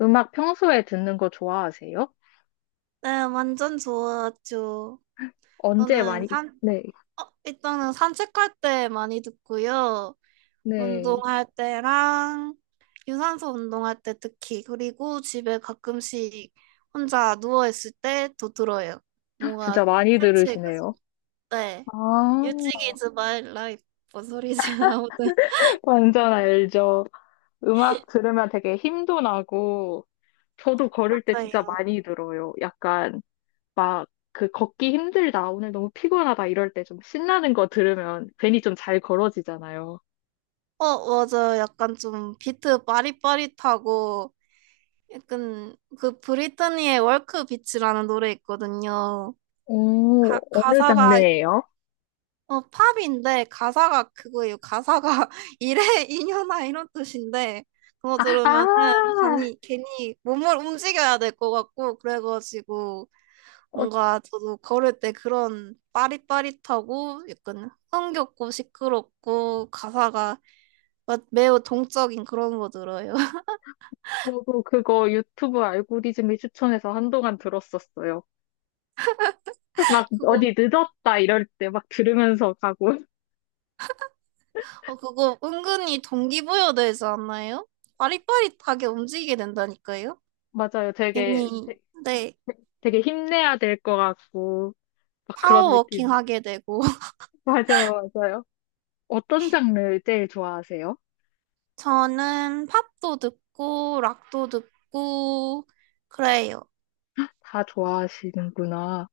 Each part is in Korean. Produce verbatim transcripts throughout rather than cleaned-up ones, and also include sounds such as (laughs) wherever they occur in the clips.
음악 평소에 듣는 거 좋아하세요? 네, 완전 좋았죠. 언제 저는 많이. 산, 네, 어, 일단은 산책할 때 많이 듣고요. 네. 운동할 때랑 유산소 운동할 때 특히. 그리고 집에 가끔씩 혼자 누워있을 때도 들어요. 뭔가 진짜 많이 산책, 들으시네요. 네. 아, 유치기 즈 마이 라이프. 뭔 소리지? (laughs) 아무튼. (laughs) 완전 알죠. 음악 들으면 되게 힘도 나고, 저도 걸을 때 진짜 맞아요. 많이 들어요. 약간 막 그 걷기 힘들다, 아, 오늘 너무 피곤하다 이럴 때 좀 신나는 거 들으면 괜히 좀 잘 걸어지잖아요. 어, 맞아요. 약간 좀 비트 빠릿빠릿하고 약간 그 브리트니의 월크 비치라는 노래 있거든요. 오, 가, 어느 가사가 장르예요? 어, 팝인데 가사가 그거예요. 가사가 (laughs) 이래 이년아 이런 뜻인데 그거 들으면은 아, 괜히 괜히 몸을 움직여야 될 것 같고 그래가지고 어, 뭔가 저도 걸을 때 그런 빠릿빠릿하고 약간 흥겹고 시끄럽고 가사가 막 매우 동적인 그런 거 들어요. (laughs) 저도 그거 유튜브 알고리즘이 추천해서 한동안 들었었어요. 막 그거 어디 늦었다 이럴 때 막 들으면서 가고. (laughs) 어, 그거 은근히 동기부여 되지 않나요? 빠릿빠릿하게 움직이게 된다니까요. 맞아요. 되게, 괜히 되- 네. 되게 힘내야 될 것 같고, 막 그런 파워워킹 느낌. 하게 되고 (laughs) 맞아요, 맞아요. 어떤 장르 제일 좋아하세요? 저는 팝도 듣고 락도 듣고 그래요. 다 좋아하시는구나.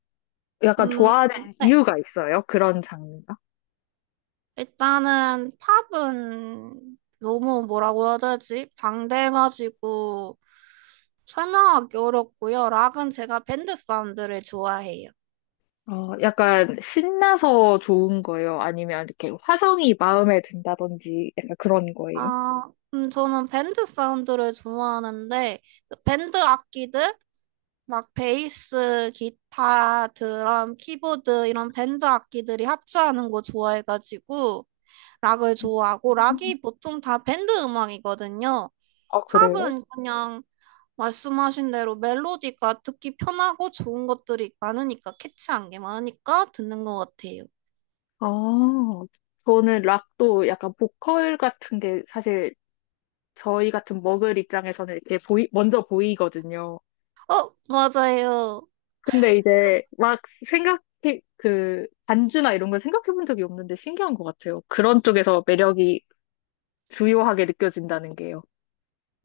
약간 음, 좋아하는 네. 이유가 있어요? 그런 장르가? 일단은 팝은 너무 뭐라고 해야 되지? 방대해가지고 설명하기 어렵고요. 락은 제가 밴드 사운드를 좋아해요. 어, 약간 신나서 좋은 거예요? 아니면 이렇게 화성이 마음에 든다든지 약간 그런 거예요? 아, 음, 저는 밴드 사운드를 좋아하는데 그 밴드 악기들 막 베이스, 기타, 드럼, 키보드 이런 밴드 악기들이 합주하는 거 좋아해가지고 락을 좋아하고 음. 락이 보통 다 밴드 음악이거든요. 아, 그래요? 팝은 그냥 말씀하신 대로 멜로디가 듣기 편하고 좋은 것들이 많으니까 캐치한 게 많으니까 듣는 것 같아요. 아, 저는 락도 약간 보컬 같은 게 사실 저희 같은 먹을 입장에서는 이렇게 보이, 먼저 보이거든요. 어, 맞아요. 근데 이제 막 생각해, 그, 반주나 이런 걸 생각해 본 적이 없는데 신기한 것 같아요. 그런 쪽에서 매력이 주요하게 느껴진다는 게요.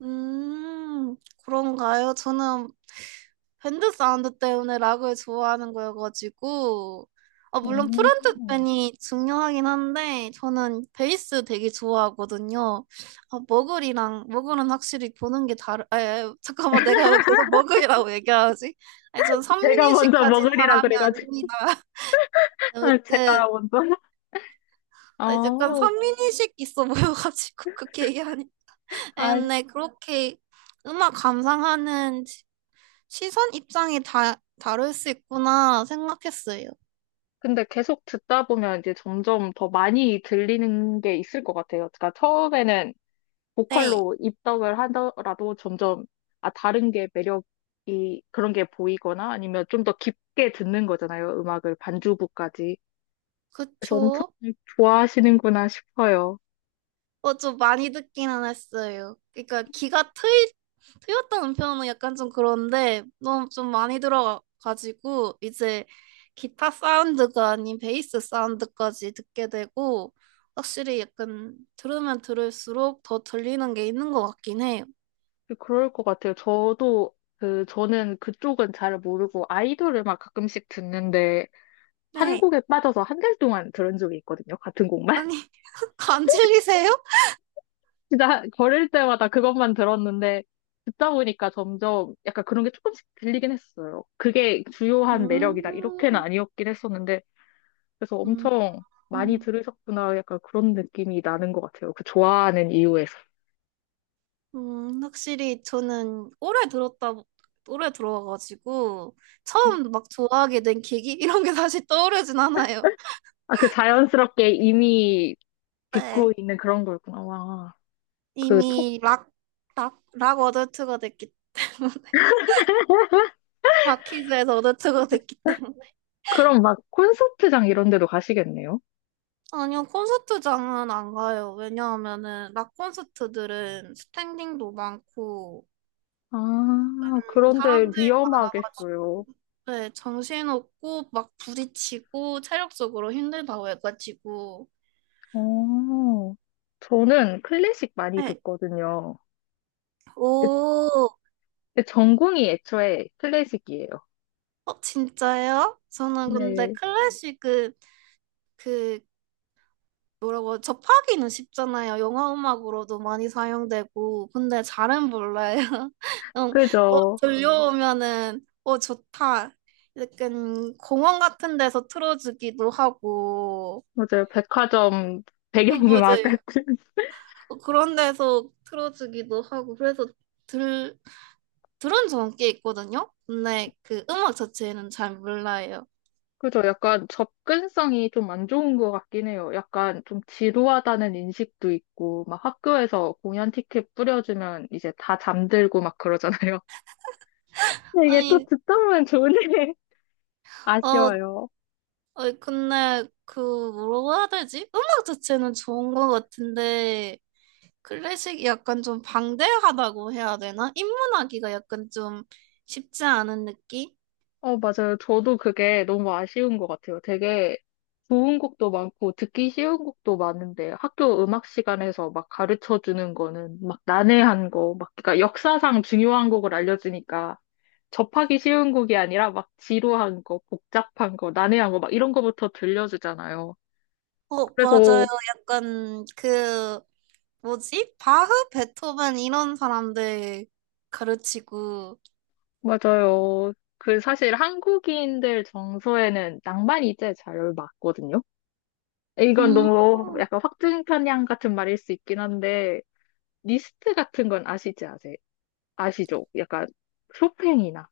음, 그런가요? 저는 밴드 사운드 때문에 락을 좋아하는 거여가지고 아, 물론 오. 프론트맨이 중요하긴 한데 저는 베이스 되게 좋아하거든요. 아, 머글이랑 머글은 확실히 보는 게 다르. 에, 잠깐만 내가 왜 계속 머글이라고 얘기하지? 아니, 전 제가 선민의식 먼저 가진 먹으리라 사람이 그래가지고, 아닙니다. (laughs) (laughs) 아, 제가 아무튼 먼저. 아, 약간 아, 선민의식 있어 보여가지고 (laughs) 그렇게 얘기하니. 아니, 아, 근데 그렇게 음악 감상하는 시선 입장이 다, 다를 수 있구나 생각했어요. 근데 계속 듣다 보면 이제 점점 더 많이 들리는 게 있을 것 같아요. 그러니까 처음에는 네, 보컬로 입덕을 하더라도 점점 아 다른 게 매력이 그런 게 보이거나 아니면 좀 더 깊게 듣는 거잖아요. 음악을 반주부까지. 그래서 엄청 그쵸. 좋아하시는구나 싶어요. 어, 좀 많이 듣기는 했어요. 그러니까 귀가 트이, 트였다는 표현은 약간 좀 그런데 너무 좀 많이 들어가지고 이제 기타 사운드가 아닌 베이스 사운드까지 듣게 되고 확실히 약간 들으면 들을수록 더 들리는 게 있는 것 같긴 해요. 그럴 것 같아요. 저도 그 저는 그쪽은 잘 모르고 아이돌 음악 가끔씩 듣는데 한 네. 곡에 빠져서 한 달 동안 들은 적이 있거든요. 같은 곡만. 아니, (laughs) 안 질리세요? 진짜 걸을 때마다 그것만 들었는데 듣다 보니까 점점 약간 그런 게 조금씩 들리긴 했어요. 그게 주요한 매력이다. 이렇게는 음, 아니었긴 했었는데 그래서 음. 엄청 많이 음. 들으셨구나. 약간 그런 느낌이 나는 것 같아요. 그 좋아하는 이유에서. 음, 확실히 저는 오래 들었다, 오래 들어와가지고, 처음 막 좋아하게 된 계기? (laughs) 이런 게 다시 떠오르진 않아요. 아, 그 자연스럽게 이미 듣고 네. 있는 그런 거였구나. 와, 그 톡, 이미 락, 락, 락 어덜트가 됐기 때문에 (laughs) 락키즈에서 어덜트가 됐기 때문에. 그럼 막 콘서트장 이런 데도 가시겠네요? 아니요, 콘서트장은 안 가요. 왜냐하면은, 락 콘서트들은 스탠딩도 많고, 아, 음, 그런데 사람들이 많아가지고, 위험하겠어요. 네, 정신없고, 막 부딪히고, 체력적으로 힘들다고 해가지고, 어, 저는 클래식 많이 네, 듣거든요. 오, 그 전공이 애초에 클래식이에요. 어, 진짜요? 저는 근데 네, 클래식은 그 그 뭐라고 하죠? 접하기는 쉽잖아요. 영화 음악으로도 많이 사용되고 근데 잘은 몰라요. (laughs) 음, 어, 그죠. 들려오면은 어 좋다. 약간 공원 같은 데서 틀어주기도 하고 맞아요. 백화점 어, 배경음악 맞아요. 같은. (laughs) 어, 그런 데서 틀어주기도 하고 그래서 들 들은 적은 꽤 있거든요. 근데 그 음악 자체는 잘 몰라요. 그죠. 약간 접근성이 좀 안 좋은 것 같긴 해요. 약간 좀 지루하다는 인식도 있고, 막 학교에서 공연 티켓 뿌려주면 이제 다 잠들고 막 그러잖아요. (laughs) 근데 이게 또 아니 듣다 보면 좋은데 (laughs) 어 아쉬워요. 아니, 근데, 그, 뭐라고 해야 되지? 음악 자체는 좋은 것 같은데, 클래식이 약간 좀 방대하다고 해야 되나? 입문하기가 약간 좀 쉽지 않은 느낌? 어, 맞아요. 저도 그게 너무 아쉬운 것 같아요. 되게 좋은 곡도 많고 듣기 쉬운 곡도 많은데 학교 음악 시간에서 막 가르쳐 주는 거는 막 난해한 거, 막 그러니까 역사상 중요한 곡을 알려주니까 접하기 쉬운 곡이 아니라 막 지루한 거, 복잡한 거, 난해한 거 막 이런 거부터 들려주잖아요. 어, 맞아요. 그래서 약간, 그, 뭐지? 바흐, 베토벤 이런 사람들 가르치고, 맞아요. 그 사실 한국인들 정서에는 낭만이 제일 잘 맞거든요. 이건 음, 너무 약간 확증편향 같은 말일 수 있긴 한데 리스트 같은 건 아시지 아세요? 아시죠? 약간 쇼팽이나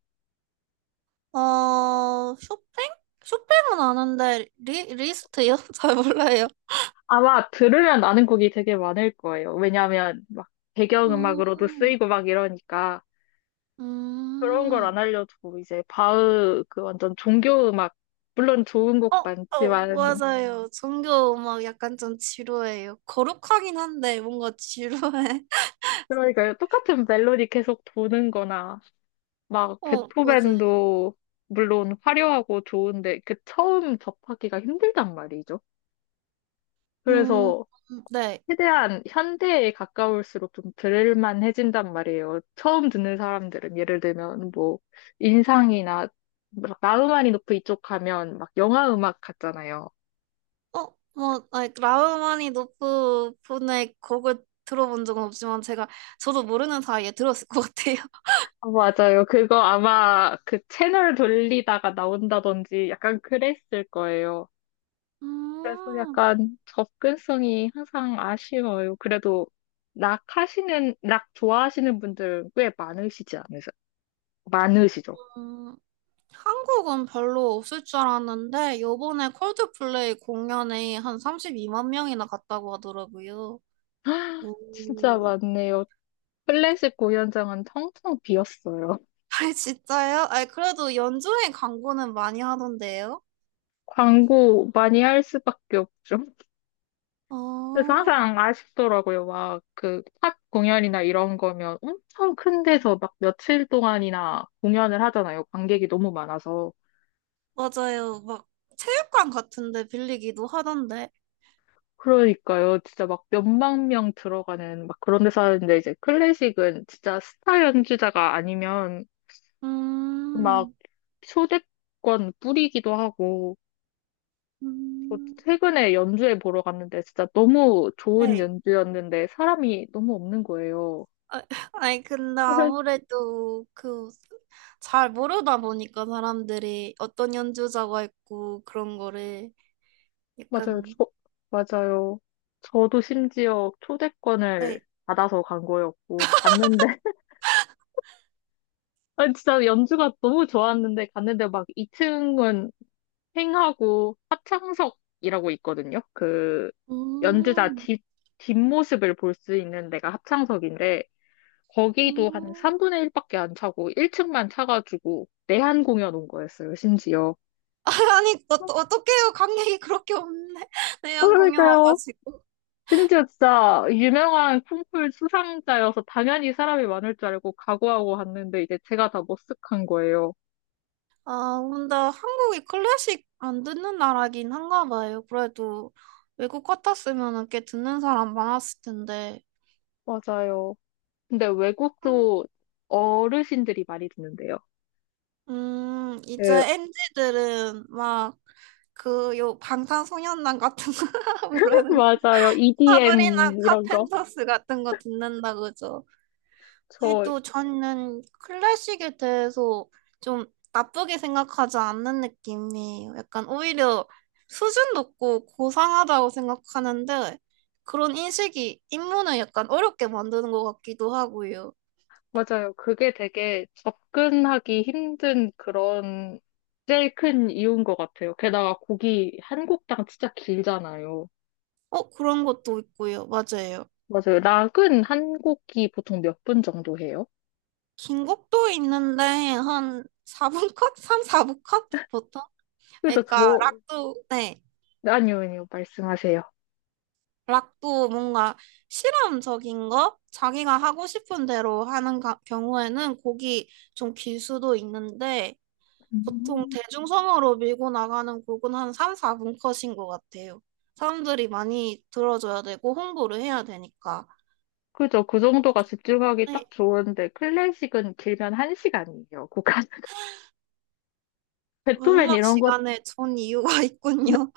어, 쇼팽? 쇼팽은 아는데, 리, 리스트요? (laughs) 잘 몰라요. 아마 들으면 아는 곡이 되게 많을 거예요. 왜냐하면 막 배경음악으로도 음, 쓰이고 막 이러니까 그런 걸 음. 안 알려주고 이제 바흐 그 완전 종교음악, 물론 좋은 곡 어, 어, 많지만 맞아요. 종교 음악 약간 좀 지루해요. 거룩하긴 한데 뭔가 지루해. 그러니까 똑같은 멜로디 계속 도는 거나 (laughs) 막 어, 맞아요. 베토벤도 물론 화려하고 좋은데 그 처음 접하기가 힘들단 말이죠. 음, 그래서 네. 최대한 현대에 가까울수록 좀 들을만해진단 말이에요. 처음 듣는 사람들은 예를 들면 뭐 인상이나 막 나우마니 노프 이쪽 가면 막 영화 음악 같잖아요. 어, 뭐, 아니, 라흐마니노프 분의 곡을 들어본 적은 없지만 제가 저도 모르는 사이에 들었을 것 같아요. 어, 맞아요. 그거 아마 그 채널 돌리다가 나온다든지 약간 그랬을 거예요. (laughs) 그래서 음, 약간 접근성이 항상 아쉬워요. 그래도 락 하시는, 락 좋아하시는 분들 꽤 많으시지 않으세요? 많으시죠? 음, 한국은 별로 없을 줄 알았는데 요번에 콜드플레이 공연에 한 삼십이만 명이나 갔다고 하더라고요. (gasps) 진짜 오. 많네요. 클래식 공연장은 텅텅 비었어요. (laughs) (laughs) 아, 진짜요? 아, 그래도 연주회 광고는 많이 하던데요? 광고 많이 할 수밖에 없죠. 그래서 어, 항상 아쉽더라고요. 막 그 팝 공연이나 이런 거면 엄청 큰 데서 막 며칠 동안이나 공연을 하잖아요. 관객이 너무 많아서. 맞아요. 막 체육관 같은데 빌리기도 하던데. 그러니까요. 진짜 막 몇만 명 들어가는 막 그런 데서 하는데 이제 클래식은 진짜 스타 연주자가 아니면 막 음, 초대권 뿌리기도 하고 저 음, 최근에 연주회 보러 갔는데 진짜 너무 좋은 네. 연주였는데 사람이 너무 없는 거예요. 아, (laughs) 아니, 근데 그래, 아무래도 그 잘 모르다 보니까 사람들이 어떤 연주자가 있고 그런 거를 맞아요. 약간, 저, 맞아요. 저도 심지어 초대권을 네. 받아서 간 거였고, 갔는데, (laughs) 아 진짜 연주가 너무 좋았는데, 갔는데 막 이 층은 횡하고 합창석이라고 있거든요. 그 연주자 음, 뒷, 뒷모습을 볼 수 있는 데가 합창석인데, 거기도 한 음. 삼 분의 일밖에 안 차고 일 층만 차가지고 내한 공연 온 거였어요, 심지어. (laughs) 아니, 어, 어떡해요. 관객이 그렇게 없네. (laughs) 내년 공연 그러니까요. 와가지고. 심지어 진짜 유명한 콩쿨 수상자여서 당연히 사람이 많을 줄 알고 각오하고 왔는데 이제 제가 다 머쓱한 거예요. 아, 근데 한국이 클래식 안 듣는 나라긴 한가 봐요. 그래도 외국 같았으면 꽤 듣는 사람 많았을 텐데. 맞아요. 근데 외국도 어르신들이 많이 듣는데요. 음, 이제 그, 엔지들은 막 그 요 방탄소년단 같은 거 (laughs) (laughs) 뭐라는 맞아요. 사브리나 이디엠 이런 거. 카펜터스 같은 거 듣는다 그죠? 저 그래도 저는 클래식에 대해서 좀 나쁘게 생각하지 않는 느낌이에요. 약간 오히려 수준 높고 고상하다고 생각하는데 그런 인식이 입문을 약간 어렵게 만드는 것 같기도 하고요. 맞아요. 그게 되게 접근하기 힘든 그런 제일 큰 이유인 것 같아요. 게다가 곡이 한 곡당 진짜 길잖아요. 어, 그런 것도 있고요. 맞아요. 맞아요. 락은 한 곡이 보통 몇 분 정도 해요? 긴 곡도 있는데 한 사 분 컷? 삼, 사 분 컷? 보통? 그래서 그러니까 저, 락도 네. 아니요, 아니요. 말씀하세요. 락도 뭔가 실험적인 거? 자기가 하고 싶은 대로 하는 가- 경우에는 곡이 좀 길 수도 있는데 보통 음. 대중성으로 밀고 나가는 곡은 한 삼, 사 분 컷인 것 같아요. 사람들이 많이 들어줘야 되고 홍보를 해야 되니까. 그죠. 그 정도가 집중하기 네. 딱 좋은데, 클래식은 길면 한 시간이에요. 곡 한, (laughs) 베토벤 음악 이런 것 시간에 좋은 이유가 (laughs) 있군요.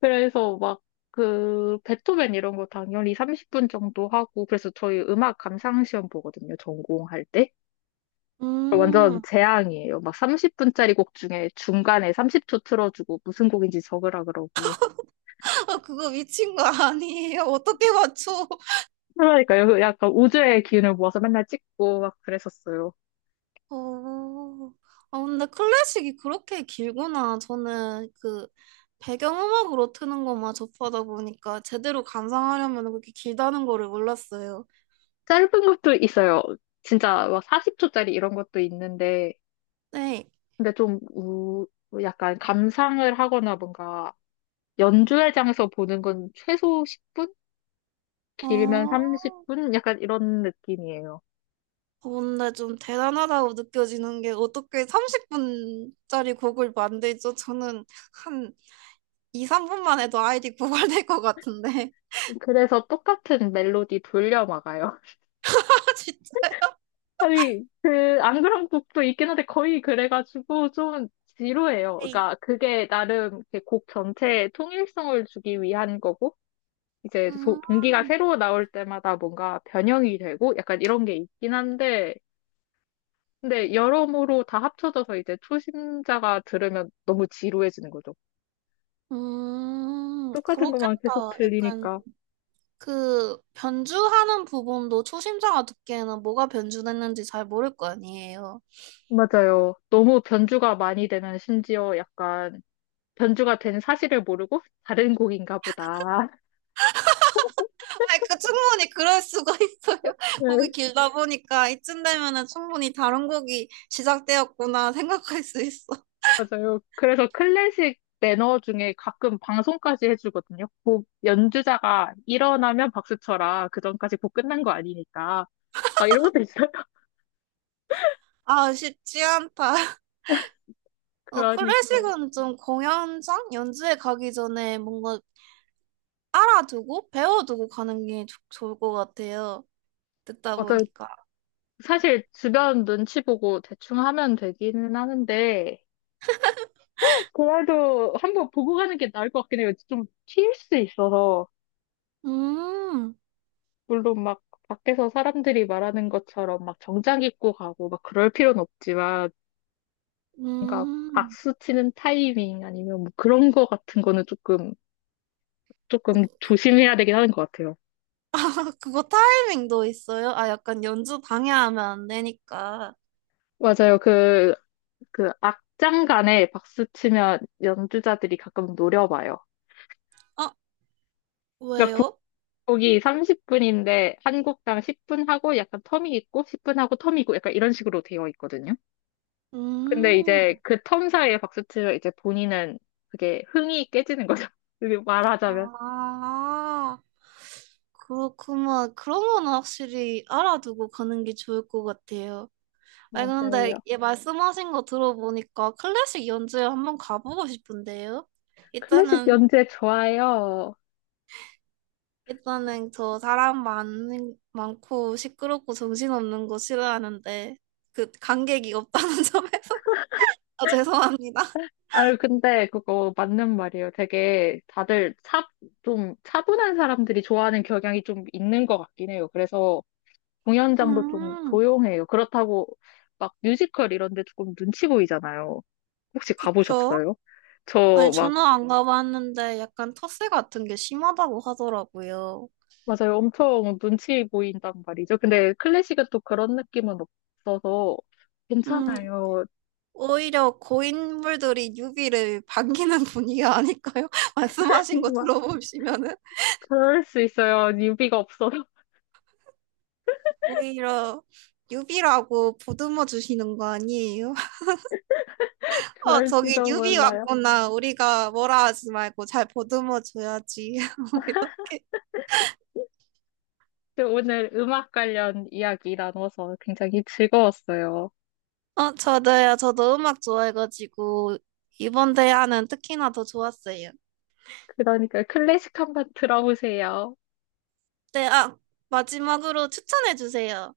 그래서 막 그 베토벤 이런 거 당연히 삼십 분 정도 하고 그래서 저희 음악 감상 시험 보거든요. 전공할 때. 완전 음, 재앙이에요. 막 삼십 분짜리 곡 중에 중간에 삼십 초 틀어주고 무슨 곡인지 적으라 그러고. (laughs) 그거 미친 거 아니에요? 어떻게 맞춰? 그러니까요. 그 약간 우주의 기운을 모아서 맨날 찍고 막 그랬었어요. 어, 아, 근데 클래식이 그렇게 길구나. 저는 그 배경음악으로 트는 것만 접하다 보니까 제대로 감상하려면 그렇게 길다는 거를 몰랐어요. 짧은 것도 있어요. 진짜 막 사십 초짜리 이런 것도 있는데 네. 근데 좀 우, 약간 감상을 하거나 뭔가 연주회 장에서 보는 건 최소 십 분? 어, 길면 어, 삼십 분? 약간 이런 느낌이에요. 근데 좀 대단하다고 느껴지는 게 어떻게 삼십 분짜리 곡을 만들죠? 저는 한 이, 삼 분만 해도 아이디 고갈될 것 같은데. 그래서 똑같은 멜로디 돌려 막아요. (laughs) (laughs) 아, 진짜. 아니, 그, 안 그런 곡도 있긴 한데 거의 그래가지고 좀 지루해요. 네. 그러니까 그게 나름 이렇게 곡 전체에 통일성을 주기 위한 거고, 이제 소- 음, 동기가 새로 나올 때마다 뭔가 변형이 되고 약간 이런 게 있긴 한데, 근데 여러모로 다 합쳐져서 이제 초심자가 들으면 너무 지루해지는 거죠. 음, 똑같은 것만 그렇겠다. 계속 약간 들리니까. 그 변주하는 부분도 초심자가 듣기에는 뭐가 변주됐는지 잘 모를 거 아니에요. 맞아요. 너무 변주가 많이 되면 심지어 약간 변주가 된 사실을 모르고 다른 곡인가 보다. (laughs) 아니, 그 충분히 그럴 수가 있어요. (laughs) 곡이 네, 길다 보니까 이쯤 되면은 충분히 다른 곡이 시작되었구나 생각할 수 있어. 맞아요. 그래서 클래식 매너 중에 가끔 방송까지 해주거든요. 곡 연주자가 일어나면 박수 쳐라. 그전까지 곡 끝난 거 아니니까. 아, 이런 것도 있어요? (laughs) 아, 쉽지 않다. 어, 그러니까요. 클래식은 좀 공연장 연주회 가기 전에 뭔가 알아두고 배워두고 가는 게 좋- 좋을 것 같아요. 듣다 맞아요. 보니까. 사실 주변 눈치 보고 대충 하면 되기는 하는데, 그래도 한번 보고 가는 게 나을 것 같긴 해요. 좀 튈 수 있어서. 음, 물론 막 밖에서 사람들이 말하는 것처럼 막 정장 입고 가고 막 그럴 필요는 없지만, 그러니까 음. 박수 치는 타이밍 아니면 뭐 그런 거 같은 거는 조금, 조금 조심해야 되긴 하는 것 같아요. 아, (laughs) 그거 타이밍도 있어요? 아, 약간 연주 방해하면 안 되니까. 맞아요. 그, 그, 악장간에 박수 치면 연주자들이 가끔 노려봐요. 아, 그러니까 왜요? 국곡이 삼십 분인데 한 곡당 십 분 하고 약간 텀이 있고 십 분 하고 텀이 있고 약간 이런 식으로 되어 있거든요. 근데 음, 이제 그 텀 사이에 박수치면 이제 본인은 그게 흥이 깨지는 거죠. (laughs) 이렇게 말하자면. 아, 그렇구만 그런 건 확실히 알아두고 가는 게 좋을 것 같아요. 아니, 근데 맞아요. 얘 말씀하신 거 들어보니까 클래식 연주회 한번 가보고 싶은데요? 클래식 일단은, 연주회 좋아요. 일단은 저 사람 많, 많고 시끄럽고 정신없는 거 싫어하는데, 그, 관객이 없다는 (laughs) 점에서 아, 죄송합니다. 아유, 근데 그거 맞는 말이에요. 되게 다들 차, 좀 차분한 사람들이 좋아하는 경향이 좀 있는 것 같긴 해요. 그래서 공연장도 좀 음, 조용해요. 그렇다고 막 뮤지컬 이런 데 조금 눈치 보이잖아요. 혹시 그쵸. 가보셨어요? 아니, 저막 저는 안 가봤는데 약간 텃세 같은 게 심하다고 하더라고요. 맞아요. 엄청 눈치 보인단 말이죠. 근데 클래식은 또 그런 느낌은 없어서 음, 괜찮아요. 오히려 고인물들이 유비를 반기는 분위기가 아닐까요? (laughs) 말씀하신 거 막 들어보시면은. 그럴 수 있어요. 유비가 없어서 오히려 유비라고 보듬어 주시는 거 아니에요? (laughs) (laughs) 어, 저기 그럴지도 유비 몰라요. 왔구나. 우리가 뭐라 하지 말고 잘 보듬어 줘야지. (laughs) 오히려. 근데 오늘 음악 관련 이야기 나눠서 굉장히 즐거웠어요. 어, 저도요. 저도 음악 좋아해가지고 이번 대화는 특히나 더 좋았어요. 그러니까 클래식 한번 들어보세요. 네, 아, 마지막으로 추천해 주세요.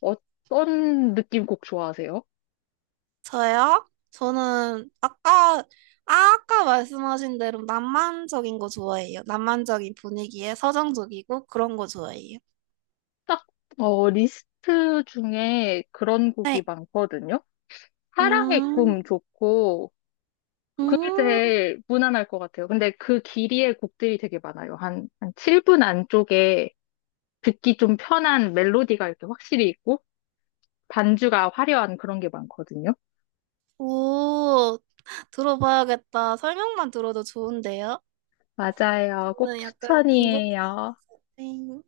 어떤 느낌 곡 좋아하세요? 저요? 저는 아까, 아, 아까 말씀하신 대로 낭만적인 거 좋아해요. 낭만적인 분위기에 서정적이고 그런 거 좋아해요. 딱, 어, 리스트 중에 그런 네. 곡이 많거든요. 사랑의 음, 꿈 좋고, 그게 음, 제일 무난할 것 같아요. 근데 그 길이의 곡들이 되게 많아요. 한, 한 칠 분 안쪽에 듣기 좀 편한 멜로디가 이렇게 확실히 있고, 반주가 화려한 그런 게 많거든요. 오, 들어봐야겠다. 설명만 들어도 좋은데요? 맞아요. 꼭 저는 약간 김 곡. 추천이에요. 네.